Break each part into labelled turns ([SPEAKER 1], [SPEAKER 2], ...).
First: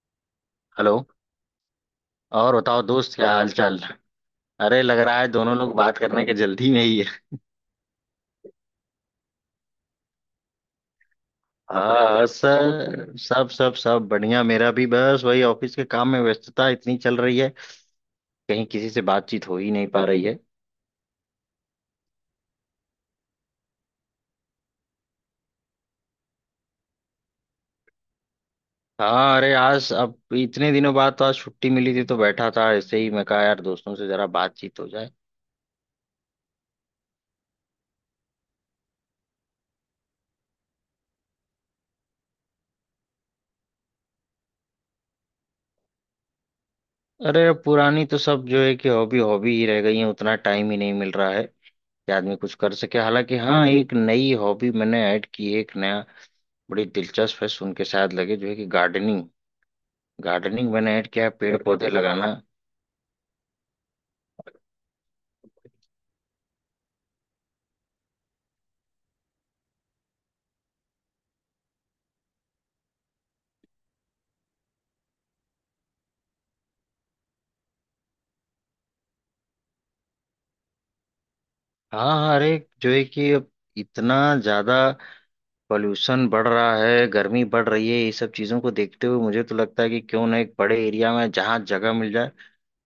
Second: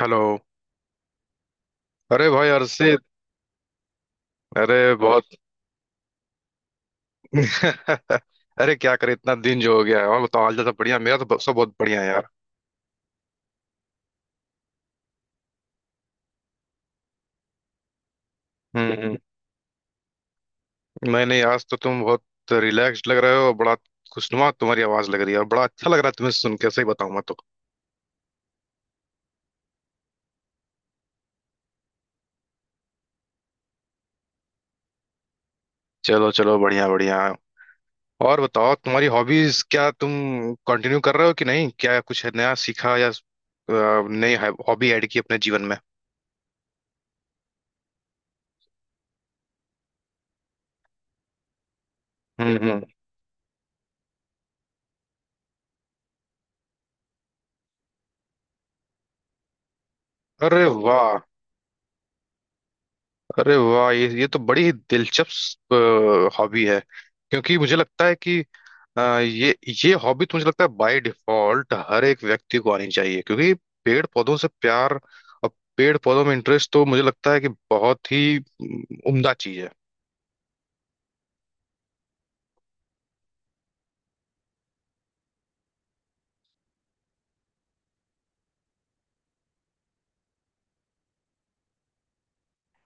[SPEAKER 1] Hello.
[SPEAKER 2] Hello.
[SPEAKER 1] अरे भाई
[SPEAKER 2] और बताओ
[SPEAKER 1] अर्षित।
[SPEAKER 2] दोस्त, क्या हाल चाल। अरे,
[SPEAKER 1] अरे
[SPEAKER 2] लग रहा
[SPEAKER 1] बहुत।
[SPEAKER 2] है दोनों लोग बात करने के जल्दी में ही है।
[SPEAKER 1] अरे क्या करे इतना दिन जो हो गया है। और बताओ हाल चाल सब बढ़िया। मेरा तो सब बहुत बढ़िया है
[SPEAKER 2] हाँ
[SPEAKER 1] यार।
[SPEAKER 2] सर, सब सब सब बढ़िया। मेरा भी बस वही ऑफिस के काम में व्यस्तता इतनी चल रही है, कहीं किसी से
[SPEAKER 1] हम्म।
[SPEAKER 2] बातचीत हो ही नहीं पा रही है।
[SPEAKER 1] मैंने आज तो तुम बहुत रिलैक्स्ड लग रहे हो और बड़ा खुशनुमा तुम्हारी आवाज लग रही है। और बड़ा अच्छा लग रहा है तुम्हें सुन के, सही बताऊं मैं तो।
[SPEAKER 2] हाँ अरे, आज अब इतने दिनों बाद तो आज छुट्टी मिली थी, तो बैठा था ऐसे ही, मैं कहा यार दोस्तों से जरा बातचीत हो जाए।
[SPEAKER 1] चलो चलो बढ़िया बढ़िया। और बताओ तुम्हारी हॉबीज क्या तुम कंटिन्यू कर रहे हो कि नहीं? क्या कुछ नया सीखा या नई हॉबी ऐड की अपने जीवन में?
[SPEAKER 2] अरे, पुरानी तो सब जो है कि हॉबी हॉबी ही रह गई है, उतना टाइम ही नहीं मिल रहा है कि आदमी कुछ
[SPEAKER 1] हम्म
[SPEAKER 2] कर
[SPEAKER 1] हम्म।
[SPEAKER 2] सके। हालांकि हाँ, एक नई हॉबी मैंने ऐड की है, एक नया। बड़ी दिलचस्प है, सुन के शायद लगे, जो है कि गार्डनिंग।
[SPEAKER 1] अरे
[SPEAKER 2] गार्डनिंग मैंने ऐड
[SPEAKER 1] वाह!
[SPEAKER 2] किया है, पेड़ पौधे लगाना।
[SPEAKER 1] अरे वाह, ये तो बड़ी ही दिलचस्प हॉबी है। क्योंकि मुझे लगता है कि अ, ये ये हॉबी तो मुझे लगता है बाय डिफॉल्ट हर एक व्यक्ति को आनी चाहिए। क्योंकि पेड़ पौधों से प्यार और पेड़ पौधों में इंटरेस्ट तो मुझे लगता है कि बहुत ही उम्दा चीज है।
[SPEAKER 2] हाँ हाँ अरे, जो है कि अब इतना ज्यादा पॉल्यूशन बढ़ रहा है, गर्मी बढ़ रही है, ये सब चीजों को देखते हुए मुझे तो लगता है कि क्यों ना एक बड़े एरिया में जहाँ जगह मिल जाए,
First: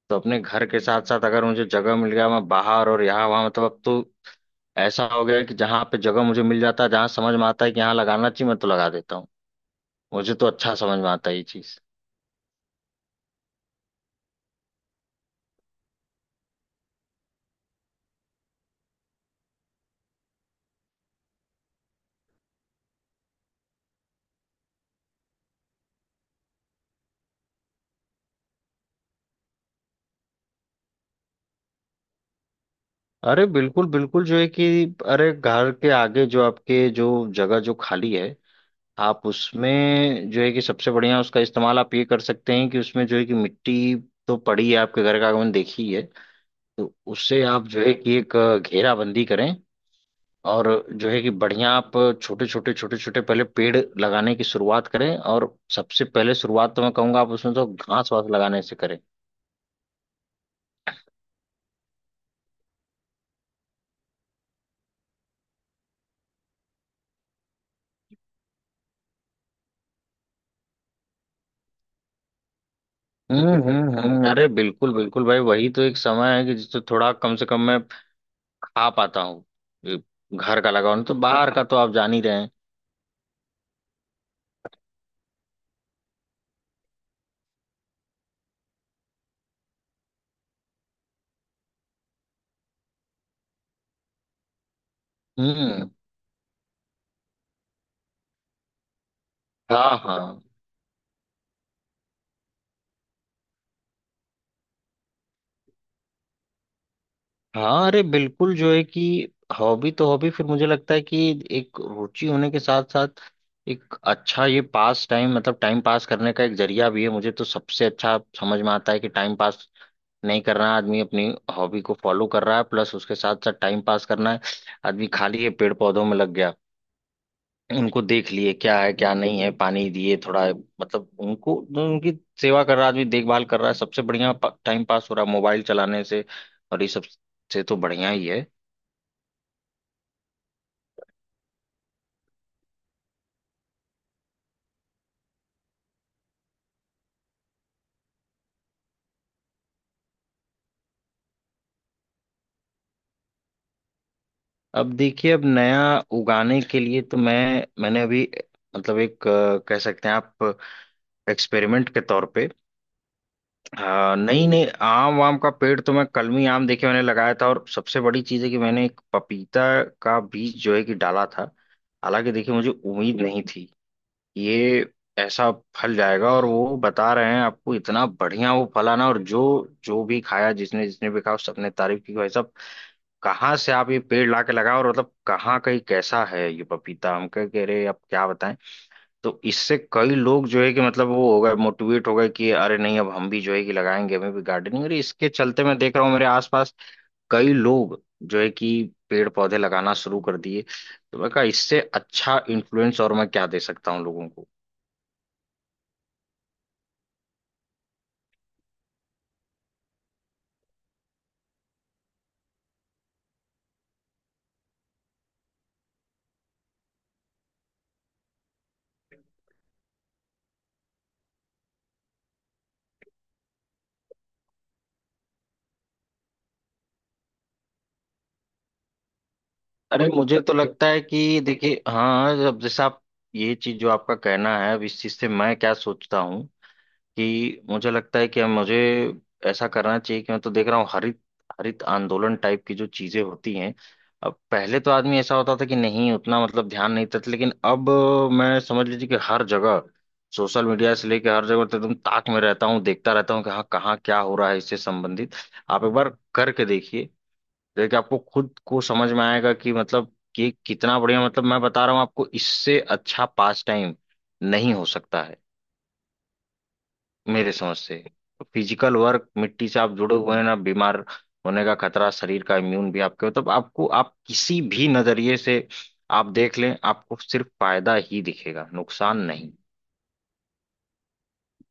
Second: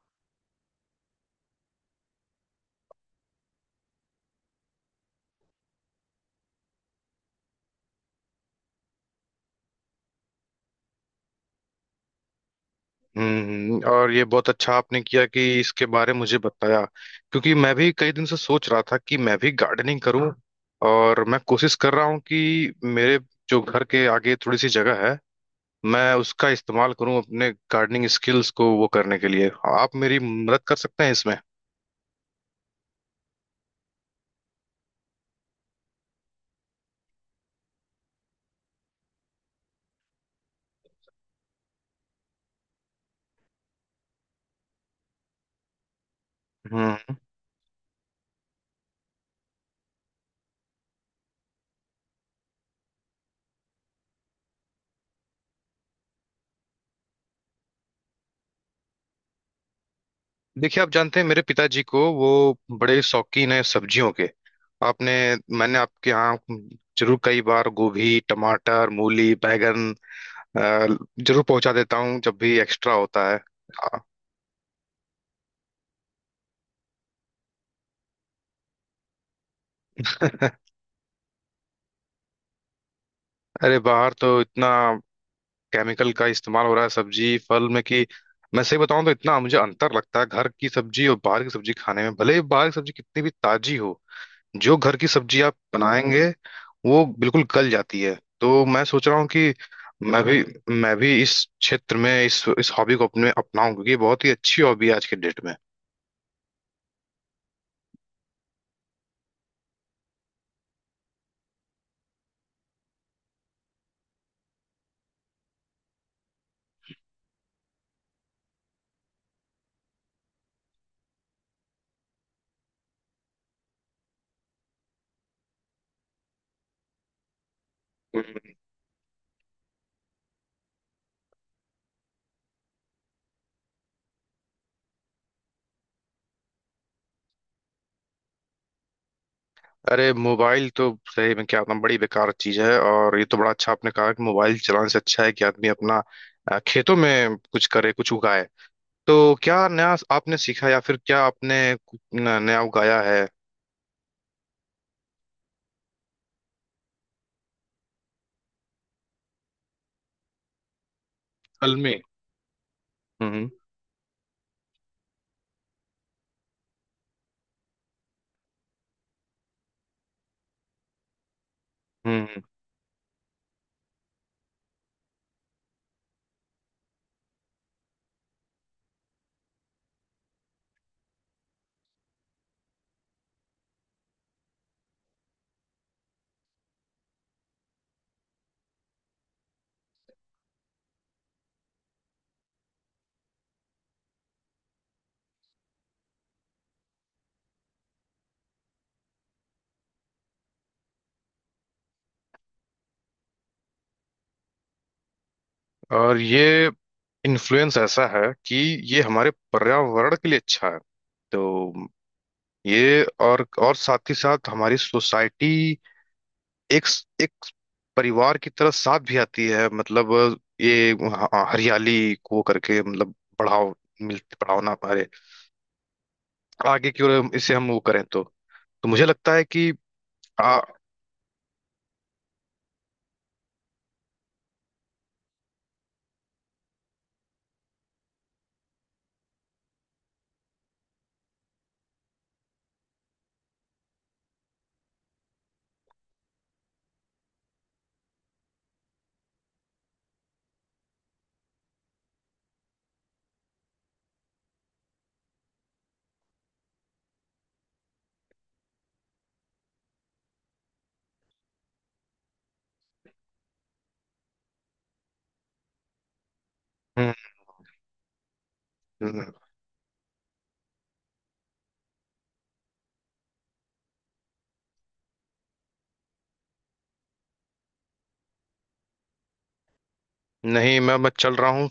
[SPEAKER 2] तो अपने घर के साथ साथ अगर मुझे जगह मिल गया, मैं बाहर और यहाँ वहाँ, मतलब अब तो ऐसा हो गया है कि जहाँ पे जगह मुझे मिल जाता है, जहाँ समझ में आता है कि यहाँ लगाना चाहिए मैं तो लगा देता हूँ। मुझे तो अच्छा समझ में आता है ये चीज।
[SPEAKER 1] और ये बहुत अच्छा आपने किया कि इसके बारे में मुझे बताया। क्योंकि मैं भी कई दिन से सोच रहा था कि मैं भी गार्डनिंग करूं, और मैं कोशिश कर रहा हूं कि मेरे जो घर के आगे थोड़ी सी जगह है, मैं उसका इस्तेमाल करूं अपने गार्डनिंग स्किल्स को वो करने के लिए। आप मेरी मदद कर सकते हैं इसमें?
[SPEAKER 2] अरे बिल्कुल बिल्कुल, जो है कि अरे घर के आगे जो आपके जो जगह जो खाली है, आप उसमें जो है कि सबसे बढ़िया उसका इस्तेमाल आप ये कर सकते हैं कि उसमें जो है कि मिट्टी तो पड़ी है, आपके घर का आंगन देखी है, तो
[SPEAKER 1] हम्म
[SPEAKER 2] उससे आप जो है कि एक घेराबंदी करें, और जो है कि बढ़िया आप छोटे छोटे पहले पेड़ लगाने की शुरुआत करें, और सबसे पहले शुरुआत तो मैं कहूंगा आप उसमें तो घास वास लगाने से करें।
[SPEAKER 1] देखिए, आप जानते हैं मेरे पिताजी को, वो बड़े शौकीन हैं सब्जियों के। आपने मैंने आपके यहाँ जरूर कई बार गोभी, टमाटर, मूली, बैंगन अ, जरूर पहुंचा देता हूँ जब भी एक्स्ट्रा होता है।
[SPEAKER 2] हम्म, हम्म, अरे बिल्कुल बिल्कुल भाई, वही तो एक समय है कि जिससे थोड़ा कम से कम में आ पाता हूँ ये। घर का लगा हुआ, नहीं तो बाहर का तो आप जान ही रहे हैं।
[SPEAKER 1] अरे बाहर तो इतना केमिकल का इस्तेमाल हो रहा है सब्जी फल में कि, मैं सही बताऊं तो इतना मुझे अंतर लगता है घर की सब्जी और बाहर की सब्जी खाने में। भले ही बाहर की सब्जी कितनी भी ताजी हो, जो घर की सब्जी आप
[SPEAKER 2] हम्म।
[SPEAKER 1] बनाएंगे वो बिल्कुल गल जाती है। तो मैं सोच रहा हूँ कि
[SPEAKER 2] हाँ
[SPEAKER 1] मैं
[SPEAKER 2] हाँ।
[SPEAKER 1] भी मैं भी इस क्षेत्र में इस हॉबी को अपने अपनाऊं, क्योंकि ये बहुत ही अच्छी हॉबी है आज के डेट में।
[SPEAKER 2] हाँ अरे बिल्कुल, जो है कि हॉबी तो हॉबी, फिर मुझे लगता है कि एक रुचि होने के साथ साथ एक अच्छा ये पास टाइम, मतलब टाइम पास करने का एक जरिया भी है। मुझे तो सबसे अच्छा समझ में आता है कि टाइम पास नहीं करना है, आदमी अपनी हॉबी को फॉलो कर रहा है, प्लस उसके साथ साथ टाइम पास करना है। आदमी खाली है, पेड़ पौधों में लग गया, उनको देख लिए
[SPEAKER 1] हम्म।
[SPEAKER 2] क्या है क्या नहीं है, पानी दिए थोड़ा, मतलब उनको, उनकी सेवा कर रहा है आदमी, देखभाल कर रहा है। सबसे बढ़िया टाइम पास हो रहा है। मोबाइल चलाने से और ये सब से तो बढ़िया ही है।
[SPEAKER 1] अरे मोबाइल तो, सही में क्या बताऊं, बड़ी बेकार चीज है। और ये तो बड़ा अच्छा आपने कहा कि मोबाइल चलाने से अच्छा है कि आदमी अपना खेतों में कुछ करे, कुछ उगाए। तो क्या नया आपने सीखा, या फिर क्या आपने कुछ नया उगाया है?
[SPEAKER 2] अब देखिए, अब नया उगाने के लिए तो मैं मैंने अभी, मतलब एक, कह सकते हैं आप
[SPEAKER 1] असल
[SPEAKER 2] एक्सपेरिमेंट
[SPEAKER 1] में।
[SPEAKER 2] के तौर पे,
[SPEAKER 1] हम्म
[SPEAKER 2] नई नई आम वाम का पेड़ तो मैं कलमी आम देखे मैंने लगाया था, और सबसे बड़ी चीज़ है कि मैंने एक पपीता का बीज जो है कि डाला था। हालांकि
[SPEAKER 1] हम्म।
[SPEAKER 2] देखिए, मुझे उम्मीद नहीं थी ये ऐसा फल जाएगा, और वो बता रहे हैं आपको इतना बढ़िया वो फल आना, और जो जो भी खाया, जिसने जिसने भी खाया सबने तारीफ की, भाई साहब कहाँ से आप ये पेड़ ला के लगाओ, और मतलब कहाँ कहीं कैसा है ये पपीता, हम कह कह रहे, आप क्या बताएं। तो इससे कई लोग जो है कि मतलब वो हो गए, मोटिवेट हो गए कि अरे नहीं अब हम भी जो है कि लगाएंगे, हमें भी गार्डनिंग, और इसके चलते मैं देख रहा हूँ मेरे आसपास कई लोग जो है कि पेड़ पौधे लगाना शुरू कर दिए। तो मैं कहा, इससे अच्छा इन्फ्लुएंस और मैं क्या दे सकता हूँ लोगों को।
[SPEAKER 1] और ये इन्फ्लुएंस ऐसा है कि ये हमारे पर्यावरण के लिए अच्छा है। तो ये और साथ ही साथ हमारी सोसाइटी एक एक परिवार की तरह साथ भी आती है। मतलब ये हरियाली को करके, मतलब बढ़ाव बढ़ावा ना, हमारे आगे की ओर इसे हम वो करें तो मुझे लगता है कि।
[SPEAKER 2] अरे मुझे तो
[SPEAKER 1] आ,
[SPEAKER 2] लगता है कि देखिए हाँ, अब जैसे आप ये चीज जो आपका कहना है, अब इस चीज से मैं क्या सोचता हूँ कि मुझे लगता है कि मुझे ऐसा करना चाहिए कि मैं तो देख रहा हूँ, हरित हरित आंदोलन टाइप की जो चीजें होती हैं, अब पहले तो आदमी ऐसा होता था कि नहीं उतना मतलब ध्यान नहीं देता था, लेकिन अब मैं समझ लीजिए कि हर जगह, सोशल मीडिया से लेकर हर जगह तो एकदम ताक में रहता हूँ, देखता रहता हूँ कि हाँ कहाँ क्या हो रहा है इससे संबंधित। आप एक बार करके देखिए, देखिए आपको खुद को समझ में आएगा कि मतलब कि कितना बढ़िया। मतलब मैं बता रहा हूँ आपको, इससे अच्छा पास टाइम नहीं हो सकता है मेरे समझ से। फिजिकल वर्क,
[SPEAKER 1] हम्म,
[SPEAKER 2] मिट्टी से आप जुड़े हुए हैं ना, बीमार होने का खतरा, शरीर का इम्यून भी आपके, मतलब आपको, आप किसी भी नजरिए से आप देख लें, आपको सिर्फ फायदा ही दिखेगा, नुकसान नहीं।
[SPEAKER 1] नहीं, मैं चल रहा हूँ,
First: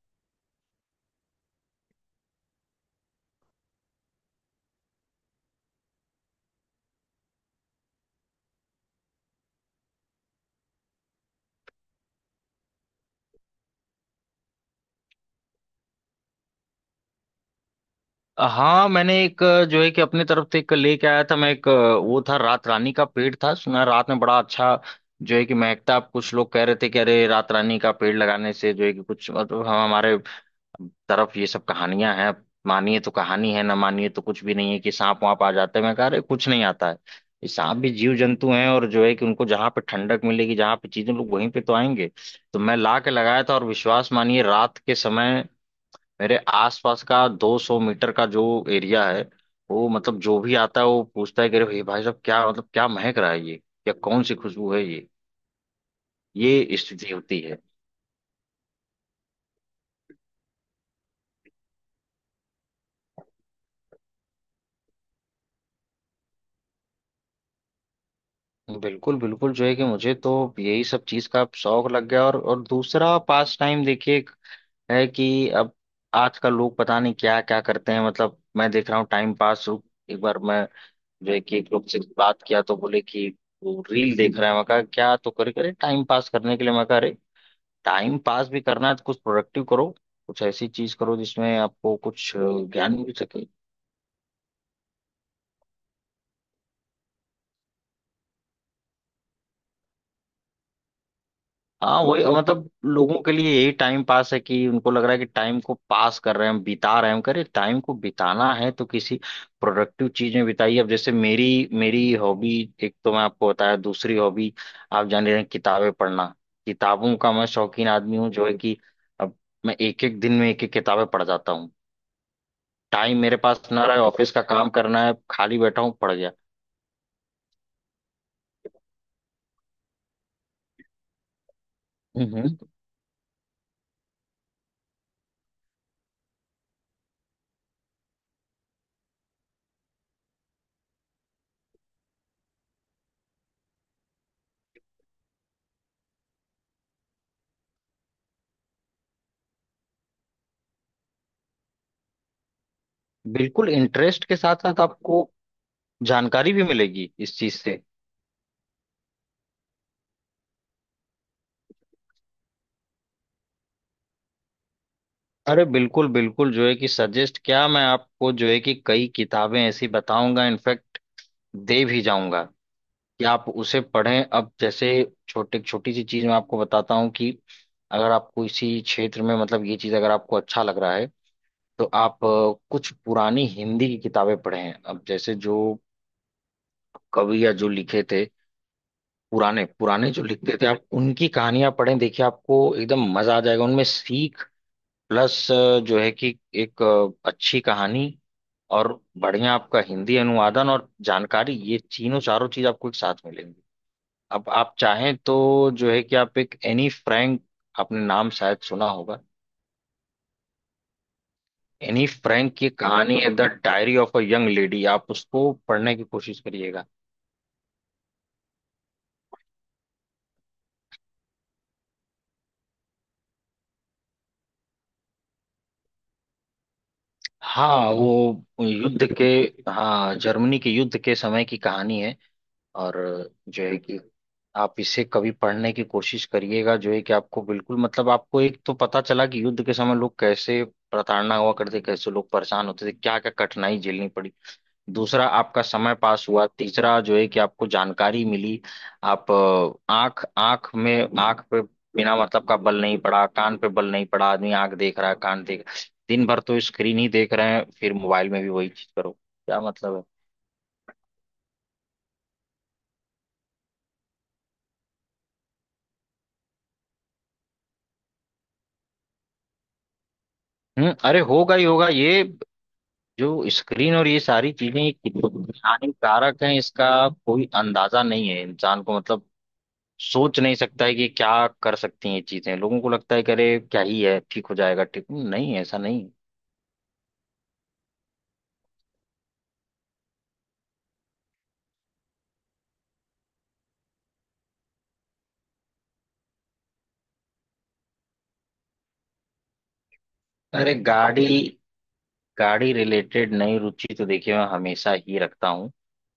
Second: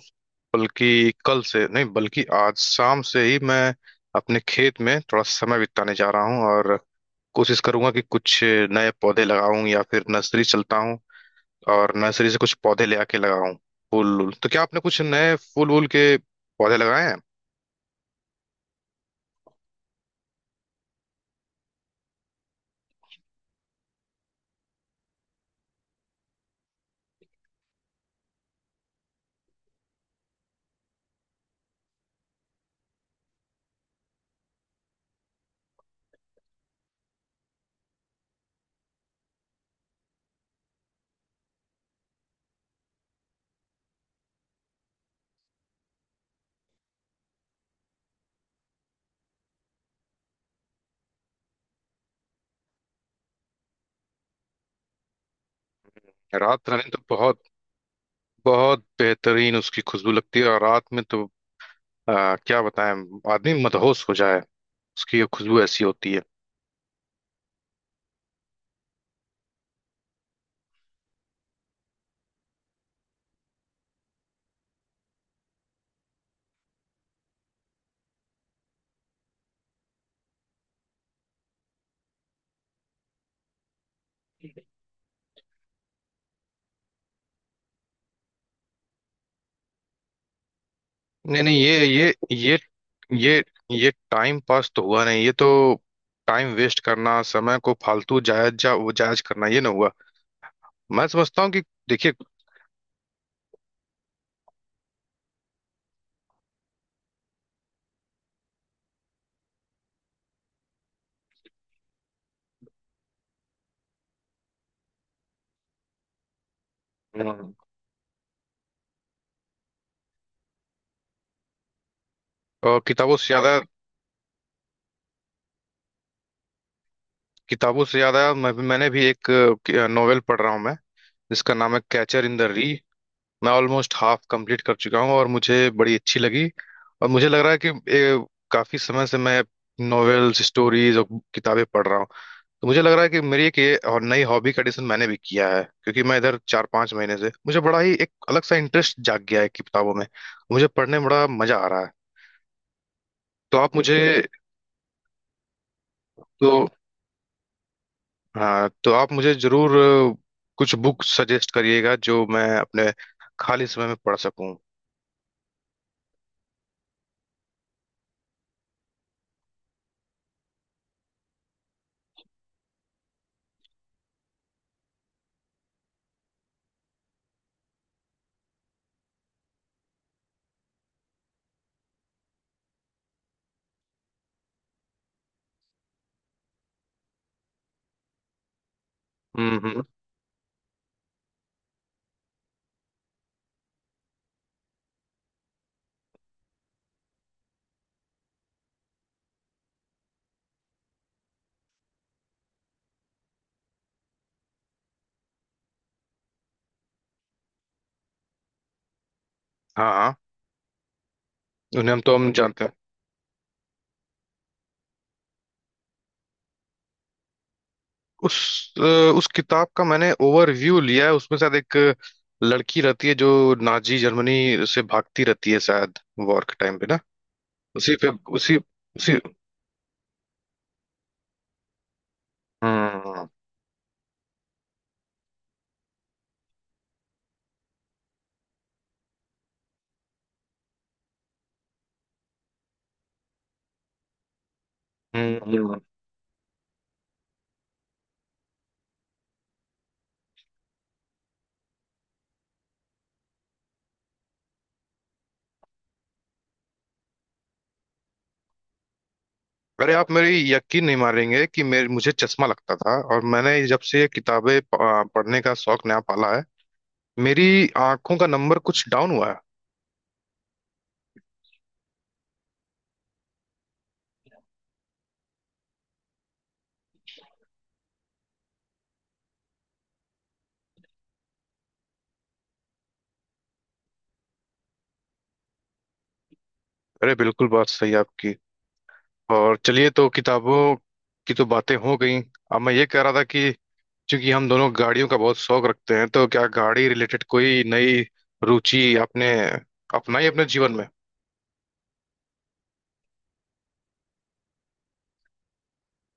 [SPEAKER 1] बल्कि कल से नहीं बल्कि आज शाम से ही मैं अपने खेत में थोड़ा समय बिताने जा रहा हूँ। और कोशिश करूंगा कि कुछ नए पौधे लगाऊं, या फिर नर्सरी चलता हूँ और नर्सरी से कुछ पौधे ले आके लगाऊं। फूल वूल तो, क्या आपने कुछ नए फूल वूल के पौधे लगाए हैं?
[SPEAKER 2] हाँ मैंने एक जो है कि अपने तरफ से एक लेके आया था मैं, एक वो था, रात रानी का पेड़ था। सुना है रात में बड़ा अच्छा जो है कि महकता। अब कुछ लोग कह रहे थे कि अरे रात रानी का पेड़ लगाने से जो है कि कुछ, मतलब हम हमारे तरफ ये सब कहानियां हैं। मानिए तो कहानी है, ना मानिए तो कुछ भी नहीं है, कि सांप वाप आ जाते हैं, मैं कह रहे कुछ नहीं आता है। ये सांप भी जीव जंतु हैं, और जो है कि उनको जहां पे ठंडक मिलेगी, जहां पे चीजें, लोग वहीं पे तो आएंगे। तो मैं ला के लगाया था, और विश्वास मानिए रात के समय मेरे आसपास का 200 मीटर का जो एरिया है, वो मतलब जो भी आता है वो पूछता है कि अरे भाई, भाई साहब क्या मतलब क्या महक रहा है ये, या कौन सी खुशबू है ये
[SPEAKER 1] रात
[SPEAKER 2] ये
[SPEAKER 1] रानी तो
[SPEAKER 2] स्थिति होती
[SPEAKER 1] बहुत
[SPEAKER 2] है।
[SPEAKER 1] बहुत बेहतरीन, उसकी खुशबू लगती है। और रात में तो क्या बताएं, आदमी मदहोश हो जाए, उसकी ये खुशबू ऐसी होती है।
[SPEAKER 2] बिल्कुल बिल्कुल, जो है कि मुझे तो यही सब चीज का शौक लग गया। और दूसरा पास टाइम देखिए, एक है कि अब आज का लोग पता नहीं क्या क्या करते हैं, मतलब मैं देख रहा हूँ टाइम पास। एक बार मैं जो है कि एक लोग से बात किया, तो बोले कि वो रील देख रहा है। मैं कहा क्या, तो करे करे टाइम पास करने के लिए। मैं कहा अरे, टाइम पास भी करना है तो कुछ प्रोडक्टिव करो, कुछ ऐसी चीज करो
[SPEAKER 1] नहीं
[SPEAKER 2] जिसमें
[SPEAKER 1] नहीं,
[SPEAKER 2] आपको कुछ ज्ञान मिल
[SPEAKER 1] ये
[SPEAKER 2] सके।
[SPEAKER 1] ये टाइम पास तो हुआ नहीं। ये तो टाइम वेस्ट करना, समय को फालतू जायज जा वो जायज करना, ये ना हुआ। मैं समझता हूँ कि
[SPEAKER 2] हाँ
[SPEAKER 1] देखिए।
[SPEAKER 2] वही, मतलब लोगों के लिए यही टाइम पास है कि उनको लग रहा है कि टाइम को पास कर रहे हैं हम, बिता रहे हैं हम, करे टाइम को बिताना है तो किसी प्रोडक्टिव चीज में बिताइए। अब जैसे मेरी मेरी हॉबी, एक तो मैं आपको बताया, दूसरी हॉबी आप जान रहे हैं, किताबें पढ़ना। किताबों का मैं
[SPEAKER 1] हम्म।
[SPEAKER 2] शौकीन आदमी हूँ जो है कि अब मैं एक एक दिन में एक एक किताबें पढ़ जाता हूँ।
[SPEAKER 1] और किताबों
[SPEAKER 2] टाइम
[SPEAKER 1] से
[SPEAKER 2] मेरे
[SPEAKER 1] ज्यादा
[SPEAKER 2] पास ना रहे, ऑफिस का काम करना है, खाली बैठा हूँ, पढ़ गया।
[SPEAKER 1] किताबों से ज्यादा मैंने भी एक नोवेल पढ़ रहा हूँ मैं, जिसका नाम है catcher in the
[SPEAKER 2] hmm.
[SPEAKER 1] Rye. मैं ऑलमोस्ट हाफ कंप्लीट कर चुका हूँ और मुझे बड़ी अच्छी लगी। और मुझे लग रहा है कि काफी समय से मैं नोवेल्स, स्टोरीज और किताबें पढ़ रहा हूँ। तो मुझे लग रहा है कि मेरी एक ये और नई हॉबी का एडिशन मैंने भी किया है, क्योंकि मैं इधर 4-5 महीने से मुझे बड़ा ही एक अलग सा इंटरेस्ट जाग गया है कि किताबों में मुझे पढ़ने में बड़ा मजा आ रहा है। तो
[SPEAKER 2] बिल्कुल,
[SPEAKER 1] आप मुझे
[SPEAKER 2] इंटरेस्ट के साथ साथ आपको
[SPEAKER 1] तो
[SPEAKER 2] जानकारी भी मिलेगी इस चीज से।
[SPEAKER 1] हाँ, तो आप मुझे जरूर अ, कुछ बुक सजेस्ट करिएगा जो मैं अपने खाली समय में पढ़ सकूं।
[SPEAKER 2] अरे बिल्कुल बिल्कुल, जो है कि सजेस्ट क्या, मैं आपको जो है कि कई किताबें ऐसी बताऊंगा, इनफैक्ट दे भी जाऊंगा, कि आप उसे पढ़ें। अब जैसे, छोटे छोटी सी चीज मैं आपको बताता हूँ कि अगर आपको इसी क्षेत्र में, मतलब ये चीज अगर आपको अच्छा लग रहा है, तो आप कुछ पुरानी हिंदी की किताबें पढ़ें। अब जैसे जो कवि या जो लिखे थे, पुराने
[SPEAKER 1] हम्म।
[SPEAKER 2] पुराने जो लिखते थे, आप उनकी कहानियां पढ़ें, देखिए आपको एकदम मजा आ जाएगा, उनमें सीख, प्लस जो है कि एक अच्छी कहानी, और बढ़िया आपका हिंदी अनुवादन और जानकारी, ये तीनों चारों चीज आपको एक साथ मिलेंगी। अब आप चाहें तो जो है कि आप एक एनी फ्रैंक, आपने नाम शायद सुना होगा।
[SPEAKER 1] हाँ हाँ, उन्हें हम
[SPEAKER 2] एनी
[SPEAKER 1] तो हम
[SPEAKER 2] फ्रैंक
[SPEAKER 1] जानते
[SPEAKER 2] की
[SPEAKER 1] हैं।
[SPEAKER 2] कहानी है the diary of a young lady, आप उसको पढ़ने की कोशिश करिएगा।
[SPEAKER 1] उस अ, उस किताब का मैंने ओवरव्यू लिया है। उसमें शायद एक लड़की रहती है जो नाजी जर्मनी से भागती रहती है शायद, वॉर के टाइम पे ना।
[SPEAKER 2] हाँ
[SPEAKER 1] उसी पे, उसी
[SPEAKER 2] वो युद्ध
[SPEAKER 1] उसी
[SPEAKER 2] के। हाँ, जर्मनी के युद्ध के समय की कहानी है। और
[SPEAKER 1] हम्म
[SPEAKER 2] जो है कि आप इसे कभी पढ़ने की कोशिश करिएगा, जो है कि आपको बिल्कुल, मतलब आपको एक तो पता चला कि युद्ध के समय लोग कैसे प्रताड़ना हुआ करते, कैसे लोग परेशान होते थे, क्या क्या कठिनाई झेलनी पड़ी। दूसरा, आपका
[SPEAKER 1] हम्म।
[SPEAKER 2] समय पास हुआ। तीसरा जो है कि आपको जानकारी मिली। आप आंख, आंख में आंख पे बिना मतलब का बल नहीं पड़ा, कान पे बल नहीं पड़ा, आदमी आंख देख रहा है, कान देख। दिन भर तो स्क्रीन ही देख रहे हैं, फिर मोबाइल में भी वही चीज करो, क्या
[SPEAKER 1] अरे
[SPEAKER 2] मतलब है।
[SPEAKER 1] आप मेरी यकीन नहीं मारेंगे कि मेरे मुझे चश्मा लगता था, और मैंने जब से ये किताबें पढ़ने का शौक नया पाला है, मेरी आंखों का नंबर कुछ डाउन हुआ है।
[SPEAKER 2] हम्म। अरे होगा ही होगा ये, जो स्क्रीन और ये सारी चीजें, ये कितनी हानिकारक हैं, इसका कोई अंदाजा नहीं है इंसान को। मतलब सोच नहीं सकता है कि क्या कर सकती हैं ये चीजें। लोगों को लगता है कि अरे क्या ही है, ठीक हो जाएगा। ठीक नहीं, ऐसा नहीं।
[SPEAKER 1] अरे बिल्कुल, बात सही है आपकी। और चलिए तो किताबों की तो बातें हो गई। अब मैं ये कह रहा था कि चूंकि हम दोनों गाड़ियों का बहुत शौक रखते हैं, तो क्या गाड़ी रिलेटेड कोई नई रुचि आपने अपनाई अपने जीवन
[SPEAKER 2] अरे
[SPEAKER 1] में?
[SPEAKER 2] गाड़ी, गाड़ी रिलेटेड नई रुचि तो देखिए मैं हमेशा ही रखता हूँ।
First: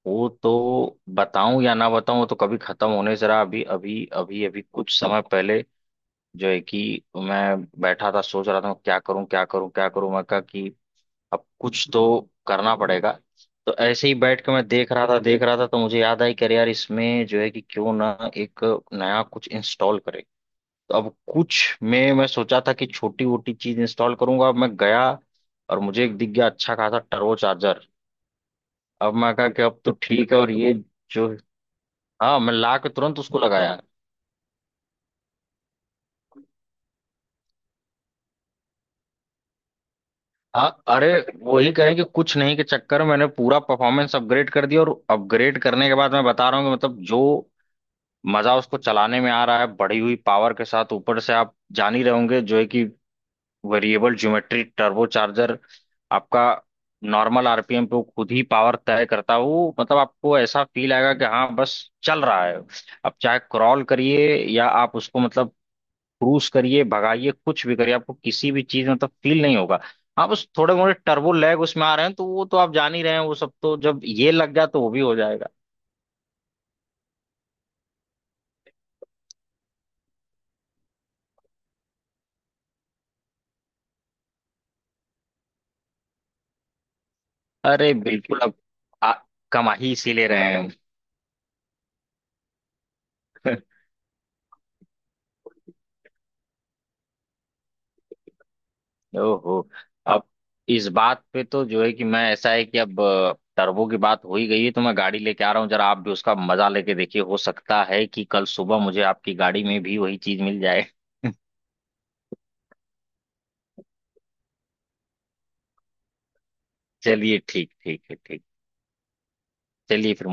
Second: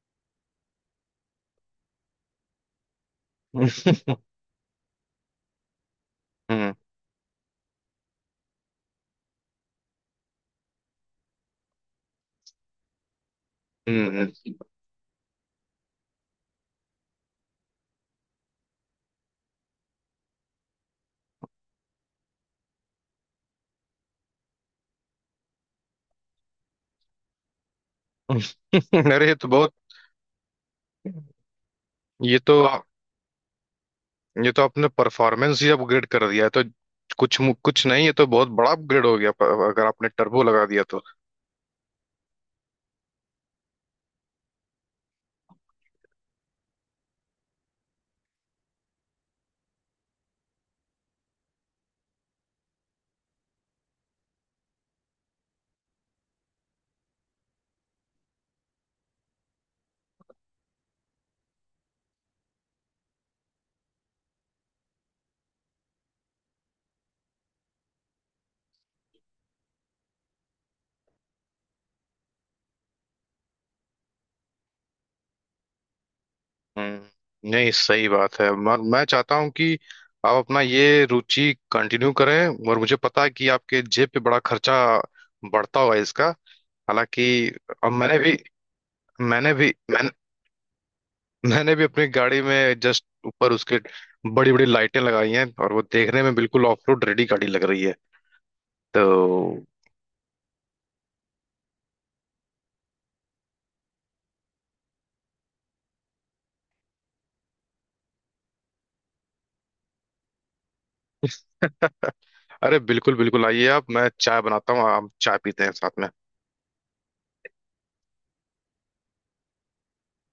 [SPEAKER 2] वो तो बताऊं या ना बताऊं, वो तो कभी खत्म होने, जरा अभी अभी अभी अभी कुछ समय पहले जो है
[SPEAKER 1] हम्म
[SPEAKER 2] कि मैं बैठा था, सोच रहा था क्या करूं क्या करूं क्या करूं। मैं कहा कि अब कुछ तो करना पड़ेगा। तो ऐसे ही
[SPEAKER 1] हम्म।
[SPEAKER 2] बैठ के मैं देख रहा था देख रहा था, तो मुझे याद आई कि अरे यार इसमें जो है कि क्यों ना एक नया कुछ इंस्टॉल करें। तो अब कुछ में मैं सोचा था कि छोटी वोटी चीज इंस्टॉल करूंगा। अब मैं गया, और मुझे एक दिख गया, अच्छा खासा टर्बो चार्जर। अब
[SPEAKER 1] अरे ये
[SPEAKER 2] मैं
[SPEAKER 1] तो
[SPEAKER 2] कहा कि
[SPEAKER 1] बहुत!
[SPEAKER 2] अब तो ठीक है, और ये जो,
[SPEAKER 1] ये
[SPEAKER 2] हाँ मैं
[SPEAKER 1] तो
[SPEAKER 2] ला के तुरंत उसको लगाया।
[SPEAKER 1] ये तो आपने परफॉर्मेंस ही अपग्रेड कर दिया है तो। कुछ नहीं, ये तो बहुत बड़ा अपग्रेड हो गया अगर आपने टर्बो लगा
[SPEAKER 2] हाँ
[SPEAKER 1] दिया तो।
[SPEAKER 2] अरे वही, कहें कि कुछ नहीं के चक्कर में मैंने पूरा परफॉर्मेंस अपग्रेड कर दिया। और अपग्रेड करने के बाद मैं बता रहा हूँ कि मतलब जो मजा उसको चलाने में आ रहा है बढ़ी हुई पावर के साथ, ऊपर से आप जान ही रहे होंगे जो है कि वेरिएबल ज्योमेट्री टर्बो चार्जर आपका, नॉर्मल आरपीएम पे वो खुद ही पावर तय करता है। वो मतलब आपको ऐसा फील आएगा कि हाँ बस चल रहा है। आप चाहे क्रॉल करिए, या आप उसको मतलब क्रूज करिए, भगाइए, कुछ भी करिए, आपको किसी भी चीज में मतलब फील नहीं होगा। हाँ बस थोड़े मोड़े टर्बो लैग उसमें आ रहे हैं, तो वो तो आप जान ही रहे हैं, वो सब तो जब ये लग गया तो वो भी हो जाएगा।
[SPEAKER 1] नहीं, सही बात है, मैं चाहता हूँ कि आप अपना ये रुचि कंटिन्यू करें, और मुझे पता है कि आपके जेब पे बड़ा खर्चा बढ़ता हुआ है इसका। हालांकि अब
[SPEAKER 2] अरे बिल्कुल, अब आ,
[SPEAKER 1] मैंने भी
[SPEAKER 2] कमा ही
[SPEAKER 1] मैंने,
[SPEAKER 2] इसीलिए रहे हैं।
[SPEAKER 1] मैंने भी अपनी गाड़ी में जस्ट ऊपर उसके बड़ी बड़ी लाइटें लगाई हैं, और वो देखने में बिल्कुल ऑफ रोड रेडी गाड़ी लग रही है तो।
[SPEAKER 2] ओहो। अब इस बात पे तो जो है कि मैं, ऐसा है कि अब टर्बो की बात हो ही गई है, तो मैं गाड़ी लेके आ रहा हूँ, जरा आप भी उसका मजा लेके देखिए, हो सकता है कि कल सुबह मुझे आपकी गाड़ी में भी वही चीज मिल जाए।
[SPEAKER 1] अरे बिल्कुल बिल्कुल, आइए आप, मैं चाय बनाता हूँ, आप चाय पीते हैं साथ में।
[SPEAKER 2] चलिए ठीक, ठीक है, ठीक। चलिए फिर।